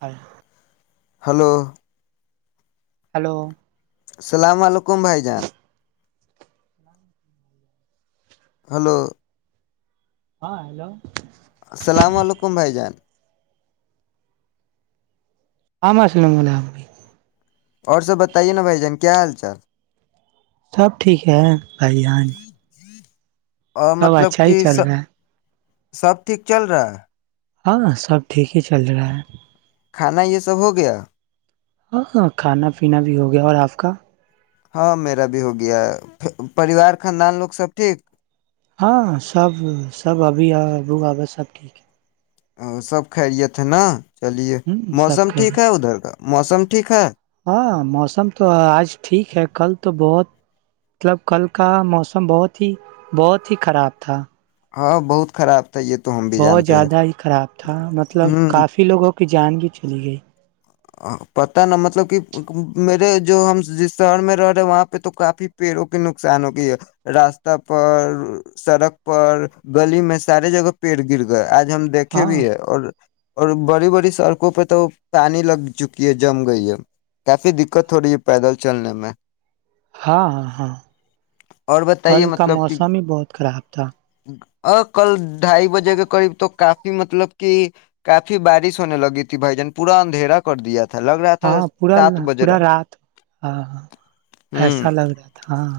اور [unintelligible] hello hello السلام علیکم وعلیکم بھائی جان ہلو ہاں ہیلو السلام علیکم بھائی جان آم سلو گ آ [unintelligible] اور سب بتائیے نا بھ جن کیا حال چال سب ٹھیک ہے بھائی جان اور سب مطلب اچھا ہی کہ چل رہا ہے سب ٹھیک چل رہا ہے ہاں سب ٹھیک ہی چل رہا ہے کھانا یہ سب ہو گیا ہاں ہاں کھانا پینا بھی ہو گیا اور آپ کا ہاں میرا بھی ہو گیا ہے پریوار خاندان لوگ سب ٹھیک ہاں سب سب ابھی ابو آ بس سب ٹھیک ہے اور سب خیرت ن چلیے ہے ہ سب موسم کہہ ٹھیک رہی ہے ادھر کا موسم ٹھا [inaudible] ہاں موسم تو آج ٹھیک ہے کل تو بہت مطلب کل کا موسم بہت ہی بہت ہی خراب تھا ہاں بہت خراب تھا یہ تو ہم بھی بہت جانتے ہیں زیادہ ہی خراب تھا مطلب ہ کافی لوگوں کو کی جان بھی چلی گئی پتا نا مطلب کہ میرے جو ہم ج شہر میں رہ رہے وہاں پہ تو کافی پیڑوں کے نقصان ہو گئی ہے راستہ پر سڑک پر گلی میں سارے جگہ پیڑ گر گئے آج ہم دیکھے ہاں بھی ہے اور اور بڑی بڑی سڑکوں پہ تو پانی لگ چکی ہے جم گئی ہے کافی دقت ہو رہی ہے پیدل چلنے میں ہاں ہاں ہاں اور کل بتائیے کا مطلب کہ موسم ہی بہت خراب تھا ا کل ڈھائی بجے کے قریب تو کافی مطلب کہ کافی بارش ہونے لگی تھی بھائی جان پورا اندھیرا کر دیا تھا لگ رہا تھا ہاں پورا سات بج رہا پورا رات ہاںاں ایسا لگ رہا تھا ہاں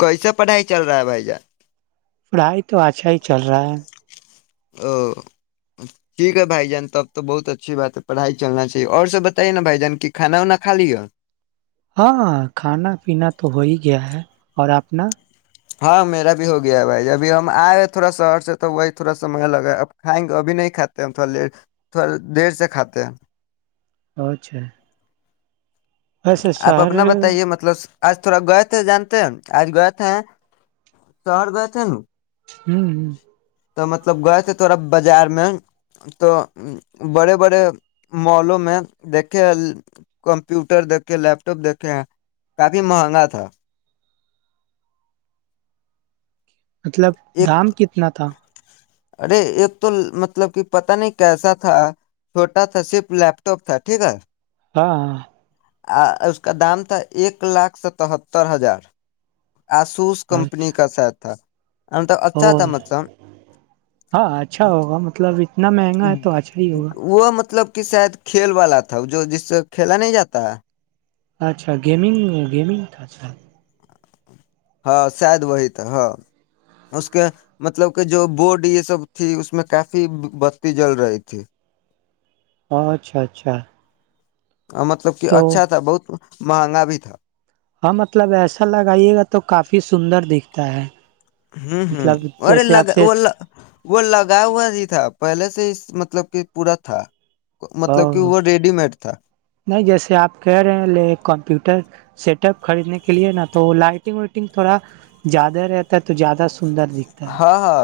کیسے پڑھائی چل رہا ہے بھائی جان پڑھائی تو اچھا ہی چل رہا ہے او ٹھیک ہے بھائی جان تب تو بہت اچھی بات ہے پڑھائی چلنا چاہیے اور سب بتائیے نا بھائی جان کہ کھانا وناا خا لی ہے ہاں کھانا پینا تو ہو ہی گیا ہے اور اپپنا ہاں میرا بھی ہو گیا ہے بھائی ابھی ہم آئے تھوڑا شہر سے تو وہی تھوڑا سام لگا ہے اب کھائیں گے ابھی نہیں کھاتے ہم تھوڑا دیر تھوڑا دیر سے کھاتے ہیں اچھا ویسے آپ شہر اپنا ہوں بتائیے مطلب آج تھوڑا گئے تھے جانتے ہیں آج گئے تھے شہر گئے تھے ن ہوں ہ تو مطلب گئے تھے تھوڑا بازار میں تو بڑے بڑے مالوں میں دیکھے کمپیوٹر دیکھے لیپ ٹاپ دیکھے کافی مہنگا تھا مطلب ایک دام کتنا تھا ارے ایک تو مطلب کہ پتا نہیں کیسا تھا چھوٹا تھا صرف لیپ ٹاپ تھا ٹھیک ہے ہاں ہاں آ اس کا دام تھا ایک لاکھ ستتر ہزار آسوس کمپنی کا سٹ تھا مطلب اچھا اور تھا مطلب ہاں اچھا ہوگا مطلب نہ مہنگا ہے تو آچھا ہی ہوگا وہ مطلب کہ شاید کھیل والا تھا جو جس سے کھیلا نہیں جاتا اچھا گیمگ گمگا ہاں شاید وہی تھا ہاں اس کے مطلب کہ جو بورڈ یہ سب تھی اس میں کافی بتی جل رہی تھی ہ اچھا اچھا مطلب کہ تو اچھا تھا بہت مہنگا بھی تھا ہاں مطلب ایسا لگائیے گا تو کافی سندر دکھتا ہے ہوں ہوں مطلب ارے جیسے آپ لگا سے وہ وہ لگا ہوا نہیں تھا پہلے سے مطلب کہ پورا تھا ا مطلب کہ وہ ریڈی میڈ تھا نہیں جیسے آپ کہہ رہے ہیں لے کمپیوٹر سیٹ اپ خریدنے کے لیے نا تو لائٹنگ وائٹنگ تھوڑا زیادہ رہتا ہے تو زیادہ سندر دکھتا ہے ہاں ہاں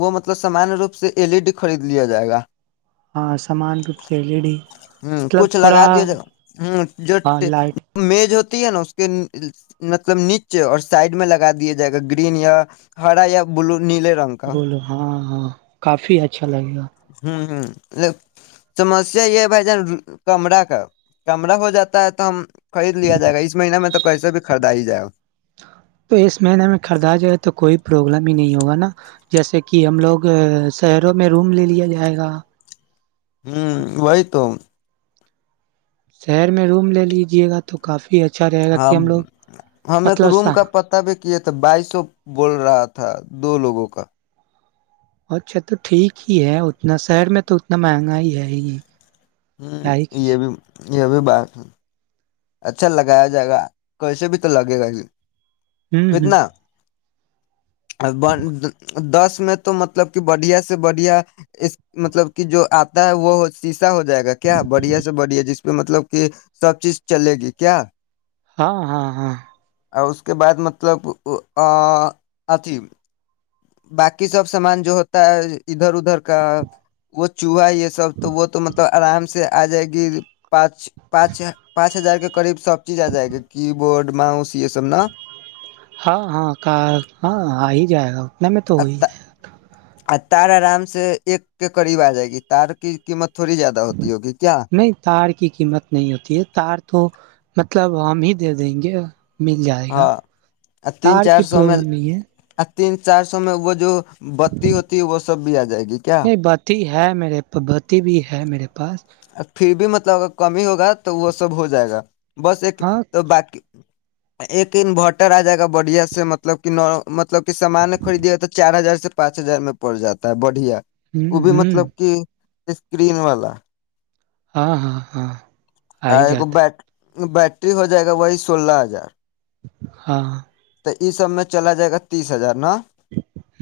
وہ مطلب سامانیہ روپ سے ایل ای ڈی خرید لیا جائے گا ہاں سامان روپ سے ایل ای ڈی ہ مطلب کچھ تھوڑا لگا دیا جا ہ جو ہاں لائٹ میز ہوتی ہے نا اس کے مطلب نیچے اور سائڈ میں لگا دیا جائے گا گرین یا ہرا یا بلو نیلے رنگ بولو ہاں ہاں کافی اچھا لگے گا ہوں ہوں سمسیا یہ ہے بھائی جان کمرہ کا کمرہ ہو جاتا ہے تو ہم خرید لیا جائے گا اس مہیہ میں ت پیسے بھی خریدا ہی جائے تو اس مہینے میں خریدا جائے تو کوئی پروابلم ہی نہیں ہوگا نا جیسے کہ ہم لوگ شہروں میں روم لے لیا جائے گا ہوں وہی تو شہر میں روم لے لیجے گا تو کافی اچا ہاں ہم ایک روم کا پت بھی کیے تھے بائیسو بول رہا تھا دو لوگوں کا اچھا تو ٹھیک ہی ہے اتنا شہر میں تو اتنا مہنگا ہی ہے یہ ہوں یہ بھی یہ بھی بات ہے اچھا لگایا جائے گا کیسے بھی تو لگے گا ہی ہوں ہوں دس میں تو مطلب کہ بڑھیا سے بڑھیا مطلب کہ جو آتا ہے وہی ہو جائے گ کیا بڑھیا سے بڑھیا جس پہ مطلب کہ سب چیز چلے گی کیا ہاں ہاں ہاں اور اس کے بعد مطلب اتیھی باقی سب سامان جو ہوتا ہے ادھر ادھر کا وہ تو ہے اس وقت تو وہ تو مطلب ارام سے آ جائے گی پانچ پانچ پانچ ہزار کے قریب سب چیز آ جائے گی کی بورڈ ماؤس یہ سب نا ہاں ہاں ک ہاں آ ہی جائے گا ان میں تو وہی ہے اور تار آرام سے ایک کے قریب آ جائے گی تار کی قیمت تھوڑی زیادہ ہوتی ہوگی کیا نہیں تار کی قیمت نہیں ہوتی ہے تار تو مطلب ہم ہی دے دیں گے مل جائے گا ہاں تین تار چار کی سو میں پرابلم نہیں ہے تین چار سو میں وہ جو بتی ہوتی ہے وہ سب بھی آ جائے گا نہیں بتی ہے میرے بتی بھی ہے میرے پاس پھر بھی مطلب اگر کمی ہوگا تو وہ سب ہو جائے گا بس ایک ہاں تو باقی ایک انوورٹر آ جائے گا بڑھیا سے مطلب کہ ن مطلب کہ سامان خریدیے ہوا تو چار ہزار سے پانچ ہزار میں پڑ جاتا ہے بڑھیا ہ وہ بھی ہ مطلب کہ اسکرین والا ہاں ہاں ہاں آ ہی کو جاتا ہے بٹ بیٹری ہو جائے گا وہی سولہ ہزار ہاں تو یہ سب میں چلا جائے گا تیس ہزار نا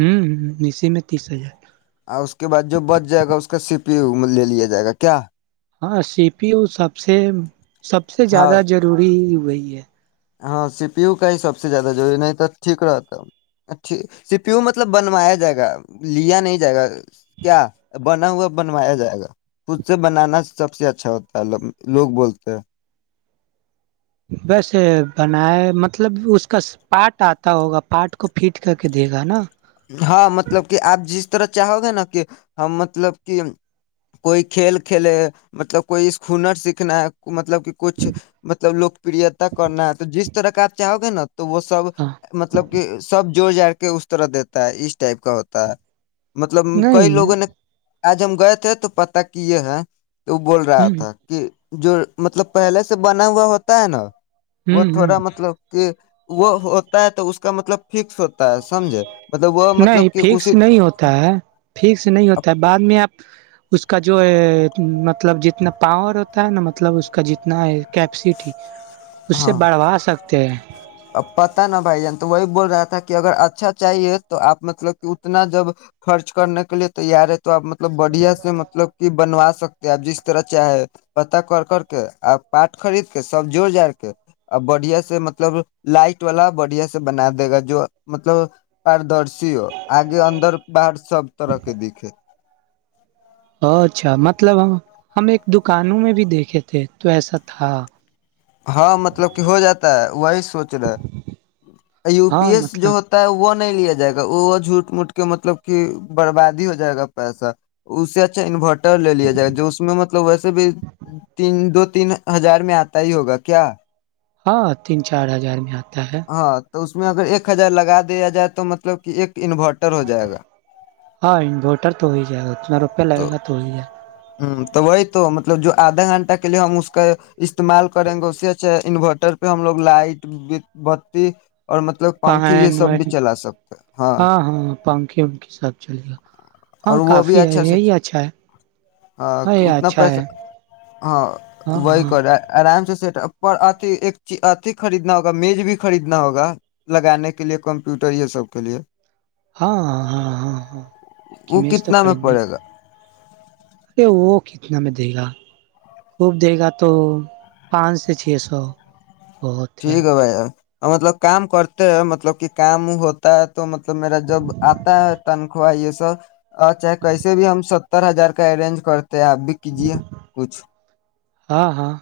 ہ اسی میں تیس ہزار اور اس کے بعد جو بچ جائے گا اس کا سپ پ لے لیا جائے گا کیا ہاں سی پیو سب سے سب سے ہاں زیادہ ضروری ہوی ہے ہاں سیپی و کا ہی سب سے زیادہ ضروری نہیں تو ٹھیک رہتایک سیپیو مطلب بنوایا جائے گا لیا نہیں جائے گا کیا بنا ہوا بنوایا جائے گا خود سے بنانا سب سے اچھا ہوتا ہے لوگ بولتے ہیں ویسے بنائے مطلب اس کا پارٹ آتا ہوگا پارٹ کو فٹ کر کے دے گا نا ہاں مطلب کہ آپ جس را چاہو گے نا کہ ہم مطلب کہ کوئی کھیل کھیلے مطلب کوئی ہنر سیکھنا مطلب کہ کچھ مطلب لوکپریتا کرنا ہے تو جس طرحقپ چاہو گے نا تو وہ سب ہاں مطلب کہ سب جوور جا کے اس طرح دی ہوتا اس ٹائپ کا ہوتا ہے مطلب کئی نہیں لوگوں نے آج ہم گئے تھے تو پتا کی یہ ہے تو وہ بول ہ رہا تھا کہ جو مطلب پہلے سے بنا ہوا ہوتا ہے نا ہ وہ ہ تھوڑا مطلب کہ وہ ہوتا ہے تو اس کا مطلب فکس ہوتا ہے سمجھے مطلب وہ نہیں مطلب کہ فکس اسی نہیں ہوتا ہے فکس نہیں ہوتا ہے بعد میں آپ اس کا جو ہے مطلب جتنا اتنا پاور ہوتا ہے نا مطلب اس کا جتنا ہے کیپسٹی اس سے بڑھوا سکتے ہیں ا پتا نا بھائی جان تو وہی بول رہا تھا کہ اگر اچھا چاہیے تو آپ مطلب کہ اتنا جب خرچ کرنے کے لیے تیار ہے تو آپ مطلب بڑھیا سے مطلب کہ بنوا سکتے ہیں آپ جس طرح چاہے پت کر کر کے آپ پارٹ خرید کے سب جوڑ جاار کے آ بڑھیا سے مطلب لائٹ والا بڑھیا سے بنا دے گا جو مطلب در سی ہو آگے اندر باہر سب طرح کے دکھے اچھا مطلب ہم ایک دکانوں میں بھی دیکھے تھے تو ایسا تھا ہاں مطلب کہ ہو جاتا ہے وہی سوچ رہے یو پی ہاں ایس جو مطلب ہوتا ہے وہ نہیں نہیں لیا جائے گا وہ جھوٹ موٹ کے مطلب کہ بربادی ہو جائے گا پیسہ اس سے اچھا انورٹر لے لیا جائے مب ویس بھی دو تین ہزار میں آتا ہی ہوگا کیا ہاں تین چار ہزار میں آتا ہے ہاں تو اس میں اگر ایک ہزار لگا دیا جائے تو مطلب کہ ایک انورٹر ہو جائے گا ہاں انورٹر تو ہو ہی جائے گا روپ لگے گا تو ہی ہے ہ تو وہی تو مطلب جو آدھا گھنٹہ کے لیے ہم اس کا استعمال کریں گے اس سے اچھا انورٹر پہ ہم لوگ لائٹ بتی اور مطلب پ پنکھے یہ و سب بھی چلا سکتے ہیں ہاں ہاں پنکھے وکھے ساتھ چلے گا ہاں اور وہ بھی کافی ہے اچھا سےچ یہی اچھا ہے ہاں یہ اتنا اچھا پیسہ ہے ہاں ہاں ہاں وہی ہاں کر آرام یٹ اھی خریدنا ہوگا میج بھی خریدنا ہوگا لگانے کے لیے کمپیوٹر یہ سب کے لیے ہاں ہاں ہاں ہاں ہاں وہ کہ میز تو کتنا میں خرید نہیں پڑے گا ارے وہ کتنا میں دے گا خوب دے گا تو پانچ سے چھ سو ٹھیک ہے بھائی مطلب کام کرتے ہیں مطلب کہ کام ہوتا ہے تو مطلب میرا جب آتا ہے تنخواہ یہ سب ا چاہے کیسے بھی ہم س ستر ہار کا ارنج کر آپ بھی کیجیے کچھچ ہاں ہاں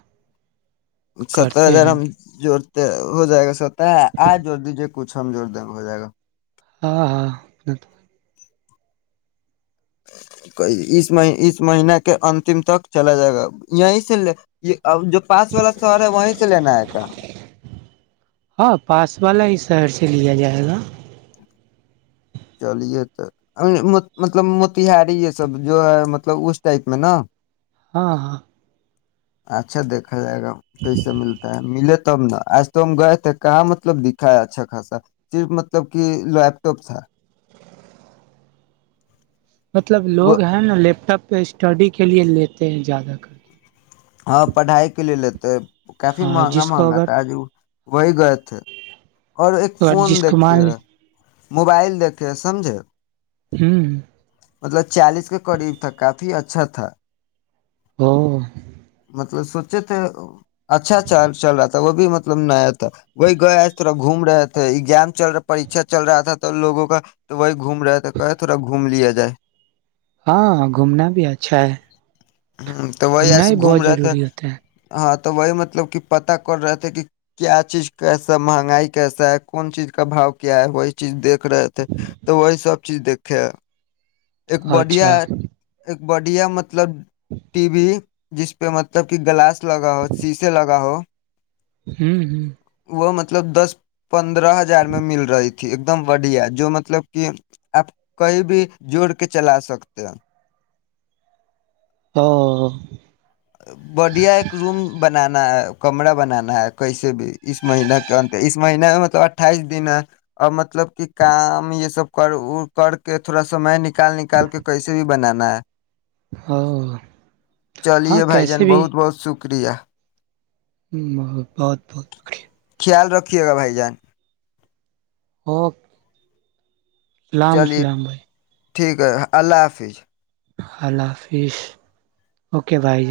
ستر کرتے ہیں ہزار ہم بھی جوڑتے ہو جائے گا سب آ جدی جو کچھ ہم جوور دیں گ ہو جائے گا ہاں ہاں اس مہینے کے اتم تک چلا جائے گا یہیں سے یہ ا جو پاس والا سر ہے وہیں سے لینا آئے کا سیر سے لیا جائے گا چلیے تو مطلب موتییہاری یہ سب جو ہے مطلب اس ٹائپ میں نا ہاں ہاں اچھا دیکھا ا جائے گا کیسے ملتا ہے ملے تو تب نا آج تو ہم گئے تھے کہاں مطلب دکھا ہے اچھا خاصا صرف مطلب کہ لیپ ٹاپ تھا مطلب وہ لوگ ہیں نا لیپٹاپ پہ اسٹڈی کے لیے لیتے ہیں زیادہ کر کے ہاں پڑھائی کے لیے ہےتے ہے کیفی ہاں مہنگا جس کو مہنگا اگر تھا آج وہ وہی گئے تھے اور ایک اگر فون جس کو مان دیکھےا موبائل دیکھ کے سمجھیں ہوں مطلب چالیس کے قریب تھا کافی اچھا تھا ہاں مطلب سوچے تھے اچھا چل رہا تھا وہ بھی مطلب نہیںیا تھا وہی گئے آئے تھوڑا گھوم رہے تھے ایگزام چل رہا پریچھا چل رہا تھا تو لوگوں کا تو وہی گھوم رہے تھے کہے تھوڑا گھوم لیا جائے ہاں گھومنا بھی اچھا ہے ہ تو وہی گھومنا ایس بھی گھوم بہت رہے تھ ضروری ہوتا ہے ہ وہی مطلب کہ پتا کر رہے تھے کہ کیا چیز کیسا مہنگائی کیسا ہے کون چیز کا باؤ کیا ہے وہی چیز دیکھ رہے تھے تو وہی سب سب چیز دیکھے ایک بڑھیا اچھا ایک بڑیا م مطلب ٹی وی جس پہ مطلب کہ گلاس لگا ہو شیشے لگا ہو ہوں ہ وہ مطلب دس پندرہ ہزار میں مل رہی تھی ایک دم بڑھیا جو مطلب کہ آپ کہئی بھی جوڑ کے چلا سکتے ہیں او بڈیا ایک روم بنانا ہے کمرہ بنانا ہے کیسے بھی اس مہین کے انر اس مہین میں مطلب اٹھائیس دن ہے اور مطلب کہ کام یہ سب کر کر کے تھوڑا سم میں نک نکال نکال کے کیسے بھی بنانا ہے او ہاں چلیے بھائی کیسے جان بہت بہت شکریہ ہ ب بہت بہت شکریہ خیال رکھیے گا بھائی جان ہک اللام ال چلیے اسلام بھائی ٹھیک ہے اللہ حافظ اللہ حافظ اوکے بھائی ار